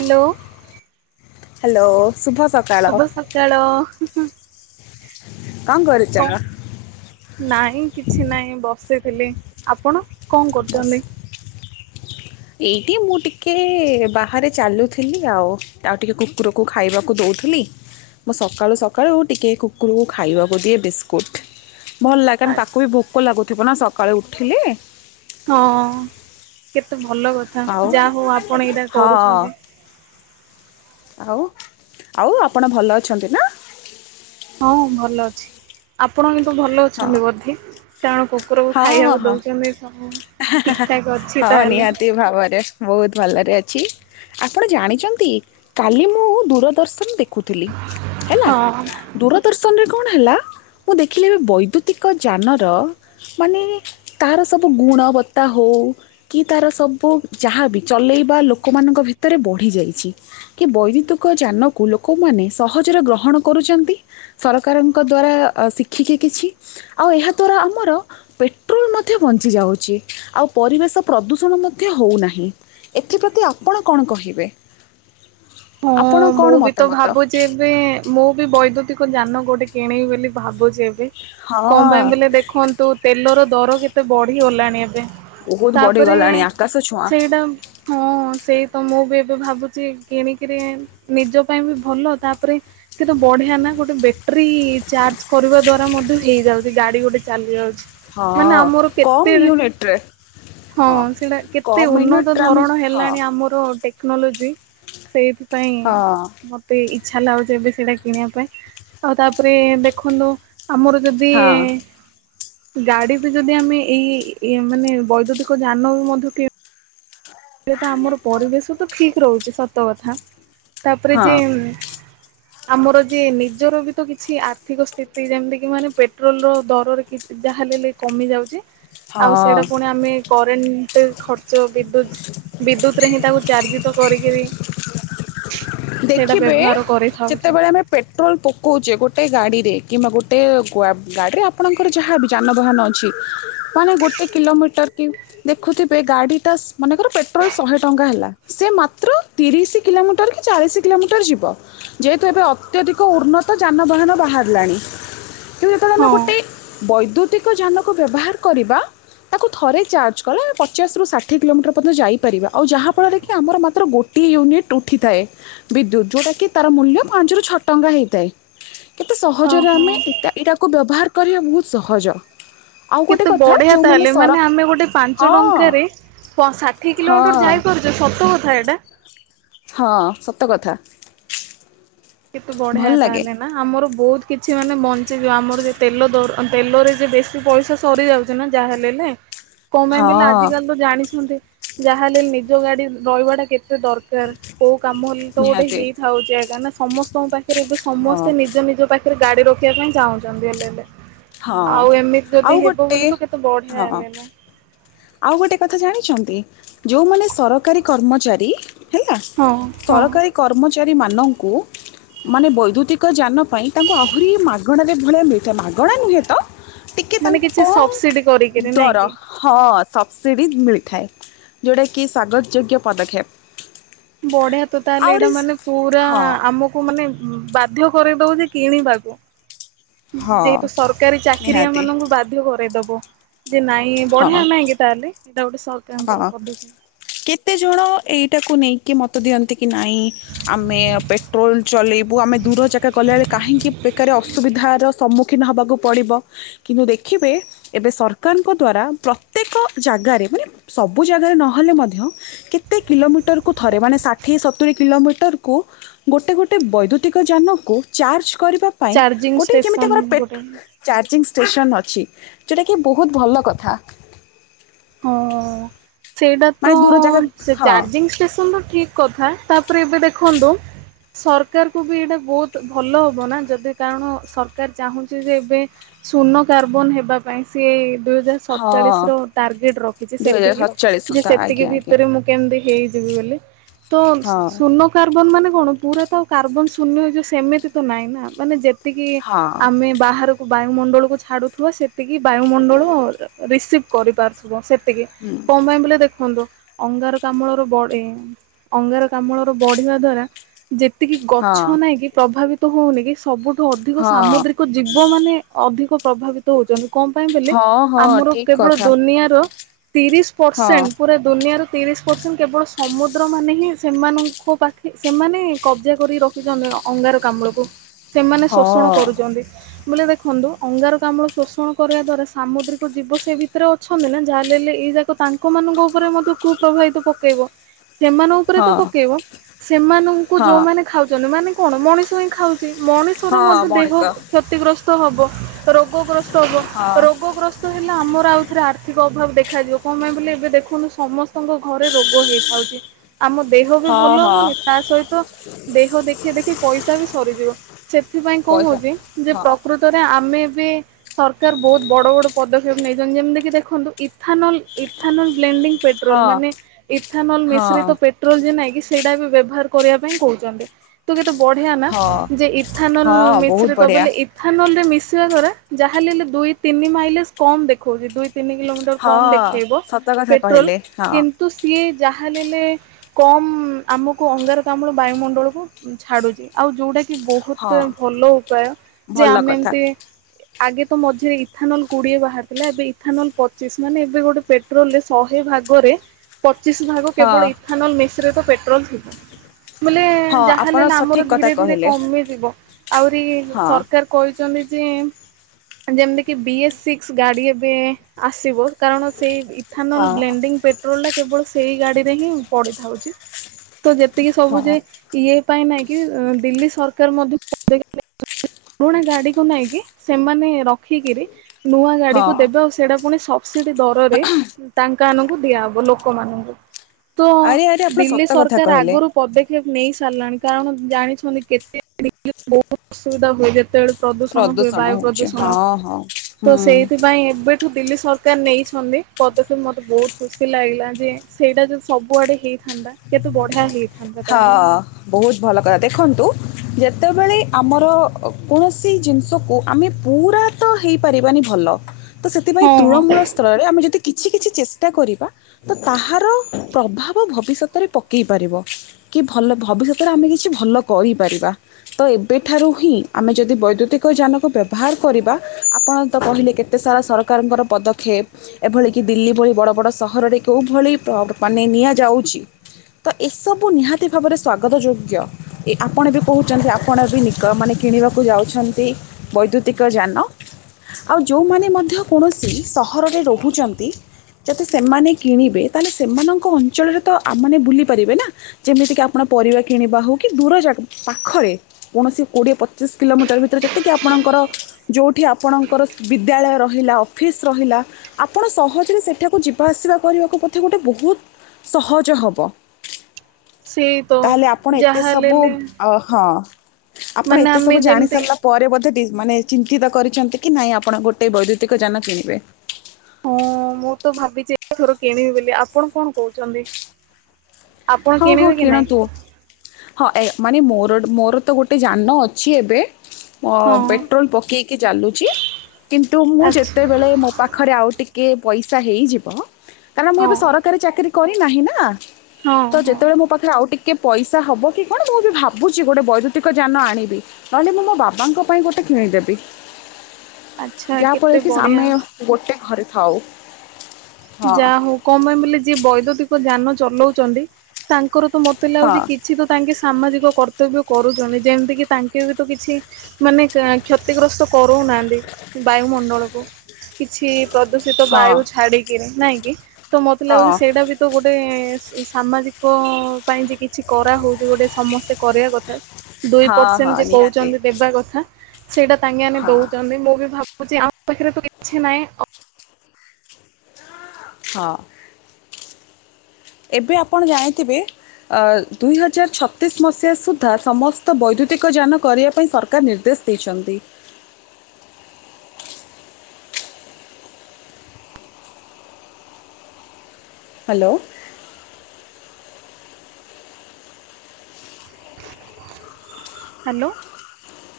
Hello. Hello ଶୁଭ ସ ଶୁଭ ସକାଳ ହୁଁ ହୁଁ। କଣ କରୁଛ? ନାଇଁ କିଛି ନାହିଁ ବସିଥିଲି ଆପଣ କଣ ବସ୍ କରୁଛନ୍ତି? ଏଇଠି ମୁଁ ଟିକେ ବାହାରେ ଚାଲୁଥିଲି ଆଉ ଆଉ ଟିକେ କୁକୁରକୁ ଖାଇବାକୁ ଦଉଥିଲି। ମୁଁ ସକାଳୁ ସକାଳୁ ଟିକେ କୁକୁରକୁ ଖାଇବାକୁ ଦିଏ ବିସ୍ ସ୍କୁଟ୍ ଭଲ ଲାଗେ କାହିଁକି ନା ତାକୁ ବି ଆଚ୍ଛା ଭୋକ ଲାଗୁଥିବ ନା ସକାଳୁ ଉଠିଲେ। ହଁ କେତେ ଭଲ କଥା ଆଉ ଯାହା ହଉ ଆପଣ ଏଇଟା ହଁ କରୁଛନ୍ତି। ଆଉ ଆଉ ଆପଣ ଭଲ ଅଛନ୍ତି ନାଁ? ହଁ ଭଲ ଅଛି। ଆପଣ କିନ୍ତୁ ଭଲ ହଁ ଅଛନ୍ତି ବୋଧେ କାରଣ କୁକୁରକୁ ହଁ ହଁ ଖାଇବାକୁ ହଁ ଦଉଛନ୍ତି ସବୁ। ଠିକ୍ ଠାକ୍ ଅଛି ତାହେଲେ। ସେଇ ଭାବରେ। ମୁଁ ବହୁତ ଭଲରେ ଅଛି। ଆପଣ ଜାଣିଛନ୍ତି କାଲି ମୁଁ ଦୂରଦର୍ଶନ ଦେଖୁଥିଲି ହେଲା ହଁ ହଁ ଦୂରଦର୍ଶନରେ କଣ ହେଲା ମୁଁ ଦେଖିଲି ଏବେ ବୈଦ୍ୟୁତିକ ଯାନର ମାନେ ତାର ସବୁ ଗୁଣବତ୍ତା ହଉ କି ତାର ସବୁ ଯାହାବି ଚଲେଇବା ଲୋକମାନଙ୍କ ଭିତରେ ବଢି ଯାଇଛି। କି ବୈଦ୍ୟୁତିକ ଯାନକୁ ଲୋକମାନେ ସହଜରେ ଗ୍ରହଣ କରୁଛନ୍ତି ସରକାରଙ୍କ ଦ୍ଵାରା ଶିଖିକି କିଛି ଆଉ ଏହା ଦ୍ଵାରା ଆମର ପେଟ୍ରୋଲ ମଧ୍ୟ ବଞ୍ଚି ଯାଉଛି ଆଉ ପରିବେଶ ପ୍ରଦୂଷଣ ମଧ୍ୟ ହଉ ନାହିଁ। ଏଥିପ୍ରତି ଆପଣ କଣ କହିବେ? ହଁ ଆପଣ ମୁଁ କ'ଣ ବି ତ ମତାମତ ଭାବୁଛି ଏବେ ମୁଁ ବି ବୈଦ୍ୟୁତିକ ଯାନ ଗୋଟେ କିଣିବି ବୋଲି ଭାବୁଛି ଏବେ କଣ ହଁ ପାଇଁ ବୋଲେ ଦେଖନ୍ତୁ ତେଲର ଦର କେତେ ବଢିଗଲାଣି ଏବେ। ବହୁତ ତାପରେ ବଢ଼ିଗଲାଣି ଆକାଶ ଛୁଆଁ ସେଇଟା। ହଁ ସେଇ ତ ମୁଁ ବି ଏବେ ଭାବୁଛି କିଣିକିରି ନିଜ ପାଇଁ ବି ଭଲ ତାପରେ କେତେ ବଢିଆ ନା ଗୋଟେ ବେଟ୍ରି ଚାର୍ଜ କରିବା ଦ୍ଵାରା ମଧ୍ୟ ହେଇଯାଉଛି ଗାଡି ଗୋଟେ ଚାଲି ଯାଉଛି। ମାନେ ହଁ ଆମର କେତେ କମ୍ ୟୁନିଟ୍ରେ। ହଁ ସେଇଟା କେତେ କମ୍ ଉନ୍ନତ ୟୁନିଟ୍ରେ ଆମେ ଧରଣ ହଁ ହେଲାଣି ଆମର ଟେକ୍ନୋଲୋଜି। ସେଇଥିପାଇଁ ହଁ ମତେ ଇଛା ଲାଗୁଛି ଏବେ ସେଇଟା କିଣିବା ପାଇଁ ଆଉ ତାପରେ ଦେଖନ୍ତୁ ଆମର ଯଦି ହଁ ଗାଡି ବି ଯଦି ଆମେ ଏଇ ମାନେ ବୈଦ୍ୟୁତିକ ଯାନ ବି ମଧ୍ୟ କି ଏ ତ ଆମର ପରିବେଶ ତ ଠିକ୍ ରହୁଛି ସତ କଥା। ତାପରେ ହଁ ଯେ ଆମର ଯେ ନିଜର ବି ତ କିଛି ଆର୍ଥିକ ସ୍ଥିତି ଯେମିତି କି ମାନେ ପେ ପେଟ୍ରୋଲର ଦରରେ କି ଯାହା ହେଲେ କମିଯାଉଛି ଆଉ ହଁ ସେଇଟା ପୁଣି ଆମେ କରେଣ୍ଟ ଖର୍ଚ୍ଚ ବିଦ୍ୟୁତ୍ ବିଦ୍ୟୁତରେ ହିଁ ତାକୁ ଚାର୍ଜ ତ କରିକିରି। ସେଇଟା ଦେଖିବେ ବ୍ୟବହାର କରିଥାଉଛୁ ଯେତେବେଳେ ଆମେ ପେଟ୍ରୋଲ ପକଉଛେ ଗୋଟେ ଗାଡ଼ିରେ କିମ୍ବା ଗୋଟେ ଗାଡ଼ିରେ ଆପଣଙ୍କର ଯାହା ବି ଯାନବାହାନ ଅଛି। ମାନେ ଗୋଟେ କିଲୋମିଟର କି ଦେଖୁଥିବେ ଗାଡିଟା ମନେଙ୍କର ପେଟ୍ରୋଲ ଶହେ ଟଙ୍କା ହେଲା ସେ ମାତ୍ର ତିରିଶି କିଲୋମିଟର ଚାଳିଶି କିଲୋମିଟର ଯିବ। ଯେହେତୁ ଏବେ ଅତ୍ୟଧିକ ଉନ୍ନତ ଯାନବାହାନ ବାହାରିଲାଣି। ଯେତେବେଳେ ଆମେ ହଁ ଗୋଟେ ବୈଦ୍ୟୁତିକ ଯାନକୁ ବ୍ୟବହାର କରିବା। ତାକୁ ଥରେ ଚାର୍ଜ କଲା ପଚାଶରୁ ଷାଠିଏ କିଲୋମିଟର ପଯ୍ୟନ୍ତ ଯାଇପାରିବା ଆଉ ଯାହାଫଳରେ କି ଆମର ମାତ୍ର ଗୋ ଟିଏ ୟୁନିଟ୍ ଉଠିଥାଏ। ବିଦ୍ୟୁତ୍ ଯୋଉଟା କି ତାର ମୂଲ୍ୟ ପାଞ୍ଚ ରୁ ଛଅ ଟଙ୍କା ହେଇଥାଏ କେତେ ସହଜରେ ଓହୋ ଆମେ ଏଟା ଏଇଟା କୁ ବ୍ୟବହାର କରିବା ବହୁତ୍ ସହଜ। ଆଉ ଗୋଟେ କେତେ କଥା ବଢିଆ ଯେଉଁମାନେ ତାହେଲେ ସର ମାନେ ଆମେ ଗୋଟେ ପାଞ୍ଚ ହଁ ଟଙ୍କାରେ ପ ଷାଠିଏ କିଲୋମିଟର ହଁ ଯାଇପାରୁଚେ ସତ କଥା ଏଇଟା। ହଁ ସତ କଥା। କେତେ ବଢିଆ ଭଲ ଲାଗେ ତାହେଲେ। ନା ଆମର ବହୁତ କିଛି ମାନେ ବଞ୍ଚିଯିବ ଆମର ଯେ ତେଲ ଦର ତେଲରେ ଯେ ବେଶୀ ପଇସା ସରିଯାଉ ଚିନା ଯାହା ହେଲେ ହେଲେ କଣ ପାଇଁ ବଇଲେ ହଁ ଆଜିକାଲି ତ ଜାଣିଛନ୍ତି ଯାହା ହେଲେ ନିଜ ଗାଡି ରହିବା ଟା କେତେ ସେ ଦରକାର୍ କୋଉ କାମ ହେଲେ ତ ଗୋଟେ ନିହାତି ହେଇଥାଉଚି ଏକାନା ସମସ୍ତେ ତୋ ପାଖରେ ଏବେ ହଁ ସମସ୍ତେ ନିଜ ନିଜ ପାଖରେ ଗାଡି ରଖିବା ପାଇଁ ଚାହୁଁଛନ୍ତି ହେଲେ ହେଲେ। ହଁ ଆଉ ଏମିତି ଆଉ ଯଦି ହେବ ଗୋଟେ ବୋଲି ତ କେତେ ବଢିଆ ହଁ ହେଲେ ଲେ। ଆଉ ଗୋଟେ କଥା ଜାଣିଛନ୍ତି। ଯୋଉମାନେ ସରକାରୀ କର୍ମଚାରୀ ହେଲା ହଁ ହଁ ସରକାରୀ କର୍ମଚାରୀମାନଙ୍କୁ। ମାନେ ବୈଦ୍ୟୁତିକ ଯାନ ପାଇଁ ତାଙ୍କୁ ଆହୁରି ମାଗଣାରେ ଭଳିଆ ମିଳିଥାଏ ମାଗଣା ନୁହେଁ ତ ଟିକେ ମାନେ ତାଙ୍କୁ କିଛି ସବସିଡି କମ୍ କରିକିରି ନାଇଁ ଦର। କି? ହଁ ସବସିଡ଼ି ମିଳିଥାଏ ଯଉଟାକି ସାଗଦ ଯୋଗ୍ୟ ପଦକ୍ଷେପ। ବଢିଆ ତ ତାହେଲେ ଏଇଟା ଆହୁରି ମାନେ ପୁରା ହଁ ଆମ କୁ ମାନେ ବାଧ୍ୟ କରେଇଦଉଛି କିଣିବାକୁ। ହଁ ଯେହେତୁ ସରକାରୀ ଚାକିରିଆ ନିହାତି ମାନଙ୍କୁ ବାଧ୍ୟ କରେଇଦବ। ଦେ ନାଇଁ ହଁ ବଢିଆ ନାଇଁ କି ତାହେଲେ ଏଇଟା ଗୋଟେ ସରକାରଙ୍କର ହଁ ପଦକ୍ଷେପ। କେତେ ଜଣ ଏଇଟାକୁ ନେଇକି ମତ ଦିଅନ୍ତି କି ନାଇଁ ଆମେ ଅପ୍ ଟ୍ରୋଲ୍ ଚଲେଇବୁ ଆମେ ଦୂର ଜାଗା ଗଲାବେଳେ କାହିଁକି ବେକାରେ ଅସୁବିଧାର ସମ୍ମୁଖୀନ ହେବାକୁ ପଡ଼ିବ। କିନ୍ତୁ ଦେଖିବେ ଏବେ ସରକାରଙ୍କ ଦ୍ଵାରା ପ୍ରତ୍ୟେକ ଜାଗାରେ ମାନେ ସବୁ ଜାଗାରେ ନହେଲେ ମଧ୍ୟ କେତେ କିଲୋମିଟର କୁ ଥରେ ମାନେ ଷାଠିଏ ସତୁରୀ କିଲୋମିଟର କୁ ଗୋଟେ ଗୋଟେ ବୈଦ୍ୟୁତିକ ଯାନକୁ ଚାର୍ଜ କରିବା ପାଇଁ ଚାର୍ଜିଂ ଗୋଟେ ଯେମିତି ଆମର ଷ୍ଟେସନ ପେଟ୍ ଗୋଟେ ଚାର୍ଜିଂ ଷ୍ଟେସନ ଅଛି ଯୋଉଟା କି ବହୁତ୍ ଭଲ କଥା। ହଁ ସେଇଟା ମାନେ ତ ଦୂର ଜାଗା ହଁ ଚାରିଂ ଜିଙ୍ଗ୍ ଷ୍ଟେସନ୍ ତ ଠିକ୍ କଥା ତାପରେ ଏବେ ଦେଖନ୍ତୁ। ସରକାରକୁୁ ବି ଏଇଟା ବହୁତ ଭଲ ହବ ନା ଯଦି କାରଣ ସରକାର ଚାହୁଁଚି ଯେ ଏବେ ଶୁନୋକାର୍ବନ ହେବା ପାଇଁ ସିଏ ଦୁଇ ହଜାର ହଁ ସତ୍ଚାଳିଶି ର ଟ୍ରାଗେଟ୍ ରଖୁଚି ଦୁଇ ହଜାର ସେତିକି ସତଚାଳିଶ ଯେ ସୁଦ୍ଧା ସେତିକି ଆଜ୍ଞା ଆଜ୍ଞା ଭିତରେ ମୁଁ କେମିତି ହେଇଯିବି ବୋଲି। ତ ଶୁନ୍ ହଁ ଶୁନୋ କାର୍ବନ ମାନେ କଣ ପୁରା ତ କାର୍ବନ ଶ୍ଵନ୍ୟ ହେଇଯିବ ସେମିତି ତ ନାହିଁ ନା ମାନେ ଯେତ୍ ଯେତିକି ହଁ ଆମେ ବାହାରକୁ ବାୟୁମଣ୍ଡଳକୁ ଛାଡୁଥିବା ସେ ସେତିକି ବାୟୁମଣ୍ଡଳ ରିସିଭ୍ କରିପାରୁଥିବ ସେତିକି କଣ ପାଇଁ ବୋଲେ ଦେଖନ୍ତୁ। ଅଙ୍ଗାରକାମ୍ଳ ର ବଡେଇ ଅଙ୍ଗାରକାମ୍ଳ ର ବଢିବା ଦ୍ଵାରା ଯେତିକି ହଁ ଗଛ ନାଇଁ କିି ପ୍ରଭାବିତ ହଉନି କି ସବୁଠୁ ଅଧିକ ହଁ ସାମୁଦ୍ରି କୁ ଯିବ ମାନେ ଅଧିକ ପ୍ରଭାବିତ ହଉଚନ୍ତି। କଣ ପାଇଁ ବୋଲେ ହଁ ହଁ ଆମର ଠିକ କେବଳ କଥା ଡୋନେ ନିଆର ତିରିଶି ହଁ ପରସେଣ୍ଟ ପୁରା ଦୁନିଆର ତିରିଶ ପରସେଣ୍ଟ କେବଳ ସମୁଦ୍ର ମାନେ ହିଁ ସେମାନ ଙ୍କୁ ପାଖେ ସେମାନେ କବ୍ଜା କରି ରଖ୍ ରଖୁଚନ୍ତି ଅଙ୍ଗାରକାମ୍ଳ କୁ ସେମାନେ ଶୋଷଣ ହଁ କରୁଚନ୍ତି। ବୋଲେ ଦେଖନ୍ତୁ ଅଙ୍ଗାରକାମ୍ଳ ଶୋଷଣ କରିବା ଦ୍ଵାରା ସାମୁଦ୍ରିକ ଜୀବ ସ୍ ସେ ଭିତରେ ଅଛନ୍ତି ନା ଯାହା ହେଲେ ଏଲେ ଏଇ ଯାକ ତାଙ୍କ ମାନଙ୍କ ଉପରେ ମଧ୍ୟ କୁ ପ୍ରଭାବିତ ପକେଇବ। ସେମାନଙ୍କ ଉପରେ ତ ହଁ ପକେଇବ ସେମାନଙ୍କୁ ହଁ ଯୋଉମାନେ ଖାଉଚନ୍ତି ମାନେ କଣ ମଣିଷ ହିଁ ଖାଉ ମଣିଷର ହଁ ମଧ୍ୟ ଦେହ ମଣିଷ ଖ୍ୟସ୍ତ କ୍ଷତିଗ୍ରସ୍ତ ହବ, ରୋଗଗ୍ରସ୍ତ ହବ ହଁ ରୋଗଗ୍ରସ୍ତ ହେଲେ ଆମର ଆଉ ଥରେ ଆର୍ଥିକ ଅଭାବ ଦେଖାଯିବ କଣ ପାଇଁ ବୋଲେ ଏବେ ଦେଖନ୍ତୁ ସମସ୍ତଙ୍କ ଘରେ ରୋଗ ହେଇଥାଉଚି। ଆମ ଦେହ ବି ହଁ ଭଲ ହଁ ହବନି ତା ସହିତ ଦେହ ଦେଖେଇ ଦେଖେଇ ପଇସା ବି ସରିଯିବ। ସେଥିପାଇଁ କଣ ପଇସା ହଉଚି ଯେ ହଁ ପ୍ରକୃତରେ ଆମେ ବି ସରକାର ବହୁତ ବଡ ବଡ ପଦ କ୍ଷପ ନେଇଚନ୍ତି। ଯେମତି କି ଦେଖନ୍ତୁ ଇଥାନଲ୍ ଇଥାନଲ୍ ଗେଲ୍ଡିଂ ପେଟ୍ ଟ୍ରୋଲ୍ ହଁ ମାନେ ଇଥାନଲ ହଁ ମିଶ୍ରିତ ପେଟ୍ରୋଲ ଯେ ନାଇଁ କି ସେଇଟା ବି ବ୍ୟବହାର କରିବା ପାଇଁ କହୁଚନ୍ତି। ତ କେତେ ବଢିଆ ନା ହଁ ଯେ ଇଥାନଲ୍ ହଁ ବହୁତ ମିଶ୍ରିତ ବଢିଆ ବୋଲେ ଇଥ୍ ଇଥାନଲ୍ ରେ ମିଶିବା ଦ୍ୱାରା ଯାହା ହେଲେ ଲେ ଦୁଇ ତିନି ମାଇଲେସ୍ କମ୍ ଦେଖଉଚି ଦୁଇ ତିନି କିଲୋମିଟର କମ୍ ହଁ ଦେଖେଇବ ସତ କଥା ପେଟ୍ରୋଲ୍ କହିଲେ ହଁ କିନ୍ତୁ ସିଏ ଯାହା ନେଲେ କମ୍ ଆମକୁ ଅଙ୍ଗାରକାମ୍ଳ ବାୟୁମଣ୍ଡଳକୁ ଛାଡୁଚି। ଆଉ ଯୋଉଟା କି ବହୁତ ହଁ ଭଲ ଉପାୟ ଯେ ଭଲ ଆମେ କଥା ଏମିତି ଆଗେ ତ ମଝିରେ ଇଥାନଲ୍ ଗୁଡିଏ ବାହାର୍ ହେଲା। ଏବେ ଇଥାନଲ୍ ପଚିଶି ମାନେ ଏବେ ଗୋଟେ ପେଟ୍ରୋଲ ରେ ଶହେ ଭାଗରେ ପଚିଶି ଭାଗ ହଁ କେବଳ ଇଥାନଲ୍ ମିଶ୍ରିତ ପେଟ୍ରୋଲ୍ ଥିବ। ମୁଁ ଏଲେ ହଁ ଯାହା ହେଲେ ଆପଣ ଏଲେ ଆମର ସଠିକ କଥା ଧୀରେ ଧୀରେ କହିଲେ କମି ଯିବ। ଆହୁରି ହଁ ସରକାର୍ କହିଚନ୍ତି ଯେ ଯେମିତି କି ବି ଏ ସିସ୍କ୍ ଗାଡି ଏବେ ଆସିବ କାରଣ ସେଇ ହଁ ଇଥାନଲ୍ ବ୍ଲେଣ୍ଡିଙ୍ଗ୍ ପେଟ୍ ଟ୍ରୋଲ ଟା କେବଳ ସେଇ ଗାଡିରେ ହିଁ ପଡିଥାଉଛି ତ ଯେତିକି ହଁ ସବୁ ଯାଇ ଇଏ ପାଇଁ ନାଇଁ କିି ଦିଲ୍ଲୀ ସରକାର ମଧ୍ୟ ପୁରୁଣା ଗାଡିକୁ ନେଇକି ସେମାନେ ରଖିକିରି ନୂଆ ଗାଡିକୁ ହଁ ଦେବେ ଆଉ ସେ। ସେଟା ପୁଣି ସବସିଡି ଦରରେ ତାଙ୍କ ଆନଙ୍କୁ ଦିଆହବ ଲୋକମାନଙ୍କୁ। ତ ଆରେ ଆରେ ଆପଣ ଦିଲ୍ଲୀ ସତ କଥା ସରକାର କହିଲେ ଆଗରୁ। ପଦକ୍ଷେପ ନେଇସାରିଲାଣି। କାରଣ ଜାଣିଛନ୍ତି କେତେ [unintelligible] ବହୁତ ଅସୁବିଧା ହୁଏ। ଯେତେବେଳେ। ପ୍ରଦୂଷଣ ହୁଏ ବାୟୁ ପ୍ରଦୂଷଣ। ଓହୋ। ତ ସେଇଥିପାଇଁ ଏବେଠୁ ଦିଲ୍ଲୀ ସରକାର ନେଇଛନ୍ତି ପଦକ୍ଷେପ ମୋତେ ବହୁତ ଖୁସି ଲାଗିଲା ଯେ। ସେଇଟା ଯ ସବୁଆଡେ ହେଇଥାନ୍ତା କେତେ ବଢିଆ ହେଇଥ ହଁ। ବହୁତ ଭଲ କଥା ଦେଖନ୍ତୁ ଯେତେବେଳେ ଆମର କୌଣସି ଜିନିଷକୁ ଆମେ ପୁରରା। ତ ହେଇପାରିବାନି ଭଲ ତ ସେଥିପାଇଁ ହଁ। ତୃଣମୂଳ ସ୍ଥଳରେ ଆମେ ଯଦି କିଛି କିଛି ଚେଷ୍ଟା କରିବା। ତ ତାହାର ପ୍ରଭାବ ଭବିଷ୍ୟତରେ ପକେଇ ପାରିବ। କି ଭଲ ଭବିଷ୍ୟତରେ ଆମେ କିଛି ଭଲ କରିପାରିବା। ତ ଏବେଠାରୁ ହିଁ ଆମେ ଯଦି ବୈଦ୍ୟୁତିକ ଯାନକୁ ବ୍ୟବହାର କରିବା ଆପଣ ତ କହିଲେ କେତ ତେ ସାରା ସରକାରଙ୍କର ପଦକ୍ଷେପ। ଏଭଳି କି ଦିଲ୍ଲୀ ଭଳି ବଡ ବଡ ସହରରେ କେଉଁ ଭଳି ମାନେ ନିଆଯାଉଛି। ତ ଏସବୁ ନିହାତି ଭାବରେ ସ୍ଵାଗତ ଯୋଗ୍ୟ। ଏ ଆପଣ ବି କହୁଛନ୍ତି ଆପଣ ବି ନିକ ମାନେ କିଣିବାକୁ ଯାଉଛନ୍ତି। ବୈଦ୍ୟୁତିକ ଯାନ। ଆଉ ଯୋଉମାନେ ମଧ୍ୟ କୌଣସି ସହରରେ ରହୁଛନ୍ତି। ଯଦି ସେମାନେ କିଣିବେ ତାହେଲେ ସେମାନଙ୍କ ଅଞ୍ଚଳରେ ତ ଆମେମାନେ ବୁଲି ପାରିବେ ନା। ଯେମିତିକି ଆପଣ ପରିବା କିଣିବା ହେଉ କି ଦୂରଯାଗ ପାଖରେ। କୌଣସି କୋଡ଼ିଏ ପଚିଶ କିଲୋମିଟର ଭିତରେ ଯେତିକି ଆପଣଙ୍କର। ଯୋଉଠି ଆପଣଙ୍କର ବିଦ୍ୟାଳୟ ରହିଲା ଅଫିସ୍ ରହିଲା। ଆପଣ ସହଜରେ ସେଠାକୁ ଯିବା ଆସିବା କରିବାକୁ ବୋଧେ ଗୋଟେ ବହୁତ ସହଜ ହବ। ସେଫ୍। ତାହେଲେ ଆପଣ ଏତେ ସବୁ ଅ ହଁ ଆପଣ ମାନେ ଏତେ ଆମେ ସବୁ ଜାଣି ଯେମିତି ସାରିଲା। ପରେ ବୋଧେ ବି ମାନେ ଚିନ୍ତିତ କରିଛନ୍ତି କି ନାାଇଁ ଆପଣ ଗୋଟେ ବୈଦ୍ୟୁତିକ ଯାନ କିଣିବେ। ହଁ ମୁଁ ତ ଭାବିଛି ଏଥର କିଣିବି ବୋଲି ଆପଣ କଣ କହୁଛନ୍ତି? ଆପଣ ହଁ ହଁ କିଣିବେ କି ନାଇଁ? କିଣନ୍ତୁ। ହଁ ଏ ମାନେ ମୋର ମୋର ତ ଗୋଟେ ଯାନିଲ ଅଛି ଏବେ। ହଁ ପେଟ୍ରୋଲ ପକେଇକି ଚାଲୁଚି କିନ୍ତୁ ମୁଁ ଆଚ୍ଛା ଯେତବେଳେ ମୋ ପାଖ ଖରେ ଆଉ ଟିକେ ପଇସା ହେଇଯିବ କାରଣ ମୁଁ ଏବେ ହଁ ସରକାରୀ ଚାକିରି କରିନାହିଁ ନା। ହଁ ତ ହଁ। ଯେତେବେଳେ ମୋ ପାଖରେ ଆଉ ଟିକେ ପଇସା ହବ କି କଣ ମୁଁ ବି ଭାବୁଛି ଗୋଟେ ବୈଦ୍ୟୁତିକ ଯାନ ଆଣିବି। ନହେଲେ ମୁଁ ମୋ ବାବାଙ୍କ ପାଇଁ ଗୋଟେ କିଣିଦେବି ଆଚ୍ଛା ଯାହାଫଳରେ କେତେ କି ବଢିଆ। ଆମେ। ଗୋଟେ ଘରେ ଥାଉ। ହଁ ଯାହା ହଉ କଣ ପାଇଁ ବୋଲେ ଯିଏ ବୈଦ୍ୟତିକ ଯାନ ଚଲଉଚନ୍ତି ତାଙ୍କର ତ ମୋତେ ହଁ ଲାଗୁଛି କି କିଛି ତ ତାଙ୍କେ ସାମାଜିକ କର୍ତ୍ତବ୍ୟ କରୁଛନ୍ତି ଯେମିତିକି ତାଙ୍କେ ବି ତ କିଛି। ମାନେ କ କ୍ଷତିଗ୍ରସ୍ତ କରଉନାହାନ୍ତି ବାୟୁମଣ୍ଡଳକୁ। କିଛି ପ୍ରଦୂଷିତ ହଁ ବାୟୁ ଛାଡିକିରି ନାଇଁ କିି ତ ମତେ ହଁ ଲାଗୁଛି ସେଇଟା ବି। ତ ଗୋଟେ ସାମାଜିକ ପାଇଁ ଯେ କିଛି କରାହଉଛି ଗୋଟେ ସମସ୍ତେ କରିବା କଥା ତ ଦୁଇ ହଁ ପରସେଣ୍ଟ ହଁ ଯ ନିହାତି କହୁଛନ୍ତି ଦେବା କଥା ସେଇଟା ତାଙ୍କେ ଆମେ ହଁ ଦଉଛନ୍ତି ମୁଁ ବି ଭାବ ବୁଚି ଆମ ପାଖରେ ତ କିଛି ନାଇଁ। ହଁ। ଏବେ ଆପଣ ଜାଣିଥିବେ। ଦୁଇହଜାର ଛତିଶ ମସିହା ସୁଦ୍ଧା ସମସ୍ତ ବୈଦ୍ୟୁତିକ ଯାନ କରିବା ପାଇଁ ସରକାର ନିର୍ଦ୍ଦେଶ। ଦେଇଛନ୍ତି। ହାଲୋ। ହାଲୋ।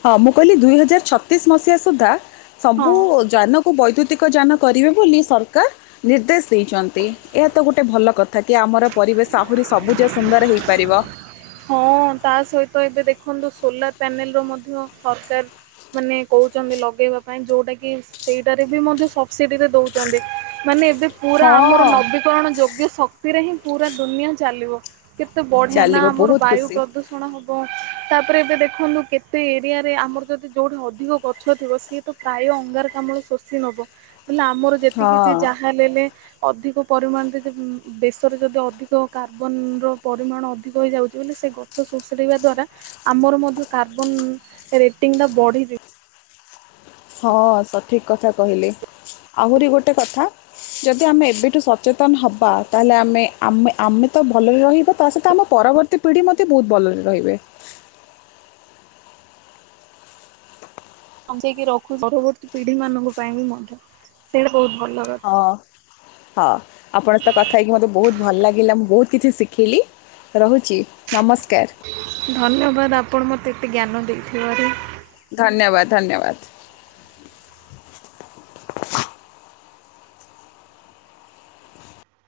ହଁ ମୁଁ କହିଲି ଦୁଇ ହଜାର ଛତିଶ ମସିହା ସୁଦ୍ଧା ହଁ ସବୁ। ଯାନକୁ ବୈଦ୍ୟୁତିକ ଯାନ କରିବେ ବୋଲି ସର। କାର ନିର୍ଦ୍ଦେଶ ଦେଇଛନ୍ତି ଏହା ତ ଗୋଟେ ଭଲ କଥା। ଥାକି ଆମର ପରିବେଶ ଆହୁରି ସବୁଜ ସୁନ୍ଦର ହେଇପାରିବ। ହଁ ତା ସହିତ ଏବେ ଦେଖନ୍ତୁ ସୋଲାର ପ୍ୟାନେଲ ର ମଧ୍ୟ ସରକାର। ମାନେ କହୁଛନ୍ତି ଲଗେଇବା ପାଇଁ ଯୋଉଟା କି। ସେଇଟାରେ ବି ମଧ୍ୟ ସବସିଡି ରେ ଦଉଛନ୍ତି ମାନେ ଏବେ। ପୁରା ଆମର ହଁ ନବୀକରଣ ଯୋଗ୍ୟ ଶକ୍ତିରେ ହିଁ ପୁରା ଦୁନିଆ ଚାଲିବ। କେତେ ବଢିଆ ନା ଚାଲିବ ଆମର ବହୁତ ବାୟୁ ଖୁସି ପ୍ରଦୂଷଣ। କଣ ହବ ତାପରେ ଏବେ ଦେଖନ୍ତୁ କେତେ ଏରିଆରେ ଆମର ଯଦି ଯୋଉଠି ଅଧିକ ଗଛ ଥିବ ସେ। ତ ବାୟୁ ଅଙ୍ଗାର କାମ୍ଳ ଶୋଷି ନବ। ଇଲୋ ଆମର ଯେତିକି ଯେ ହଁ ଯାହା ହେଲେ ଅଧିକ ପରିମାଣରେ ଯେ। ଦେଶରେ ଯଦି ଅଧିକ କାର୍ବନ ର ପରିମାଣ ଅଧିକ ହେଇଯାଉଛି ବୋଲି ସେ। ଗଛ ଶଷୁରିବା ଦ୍ଵାରା ଆମର ମଧ୍ୟ କାର୍ବନ ରେଟିଂ ଟା ବଢିଯିବ। ହଁ ସଠିକ୍ କଥା କହିଲେ ଆହୁରି ଗୋଟେ କଥା। ଯଦି ଆମେ ଏବେଠୁ ସଚେତନ ହବା ତାହେଲେ ଆମେ [inaudible] ଆମ ଆମେ ତ ଭଲରେ ରହିବା ତା ସହିତ ଆମ ପରବର୍ତ୍ତୀ। ମତେ ପିଢ଼ି ମତେ ବହୁତ ଭଲରେ ରହିବେ। ବଞ୍ଚେଇକି ରଖୁଛ ପରବର୍ତ୍ତୀ ପିଢି ମାନଙ୍କ ପାଇଁ ବି ମଧ୍ୟ ସେଇଟା ବହୁତ ଭଲ। କଥା ହଁ- ହଁ ଆପଣ ତ କଥା ହେଇକି ମତେ ବହୁତ ଭଲ ଲାଗିଲା ମୁଁ ବହୁତ କିଛି ଶିଖିଲି। ରହୁଛି ନମସ୍କାର। ଧନ୍ୟବାଦ ଆପଣ ମୋତେ ଏତେ ଜ୍ଞାନ ଦେଇଥିବାରୁ। ଧନ୍ୟବାଦ ଧନ୍ୟବାଦ।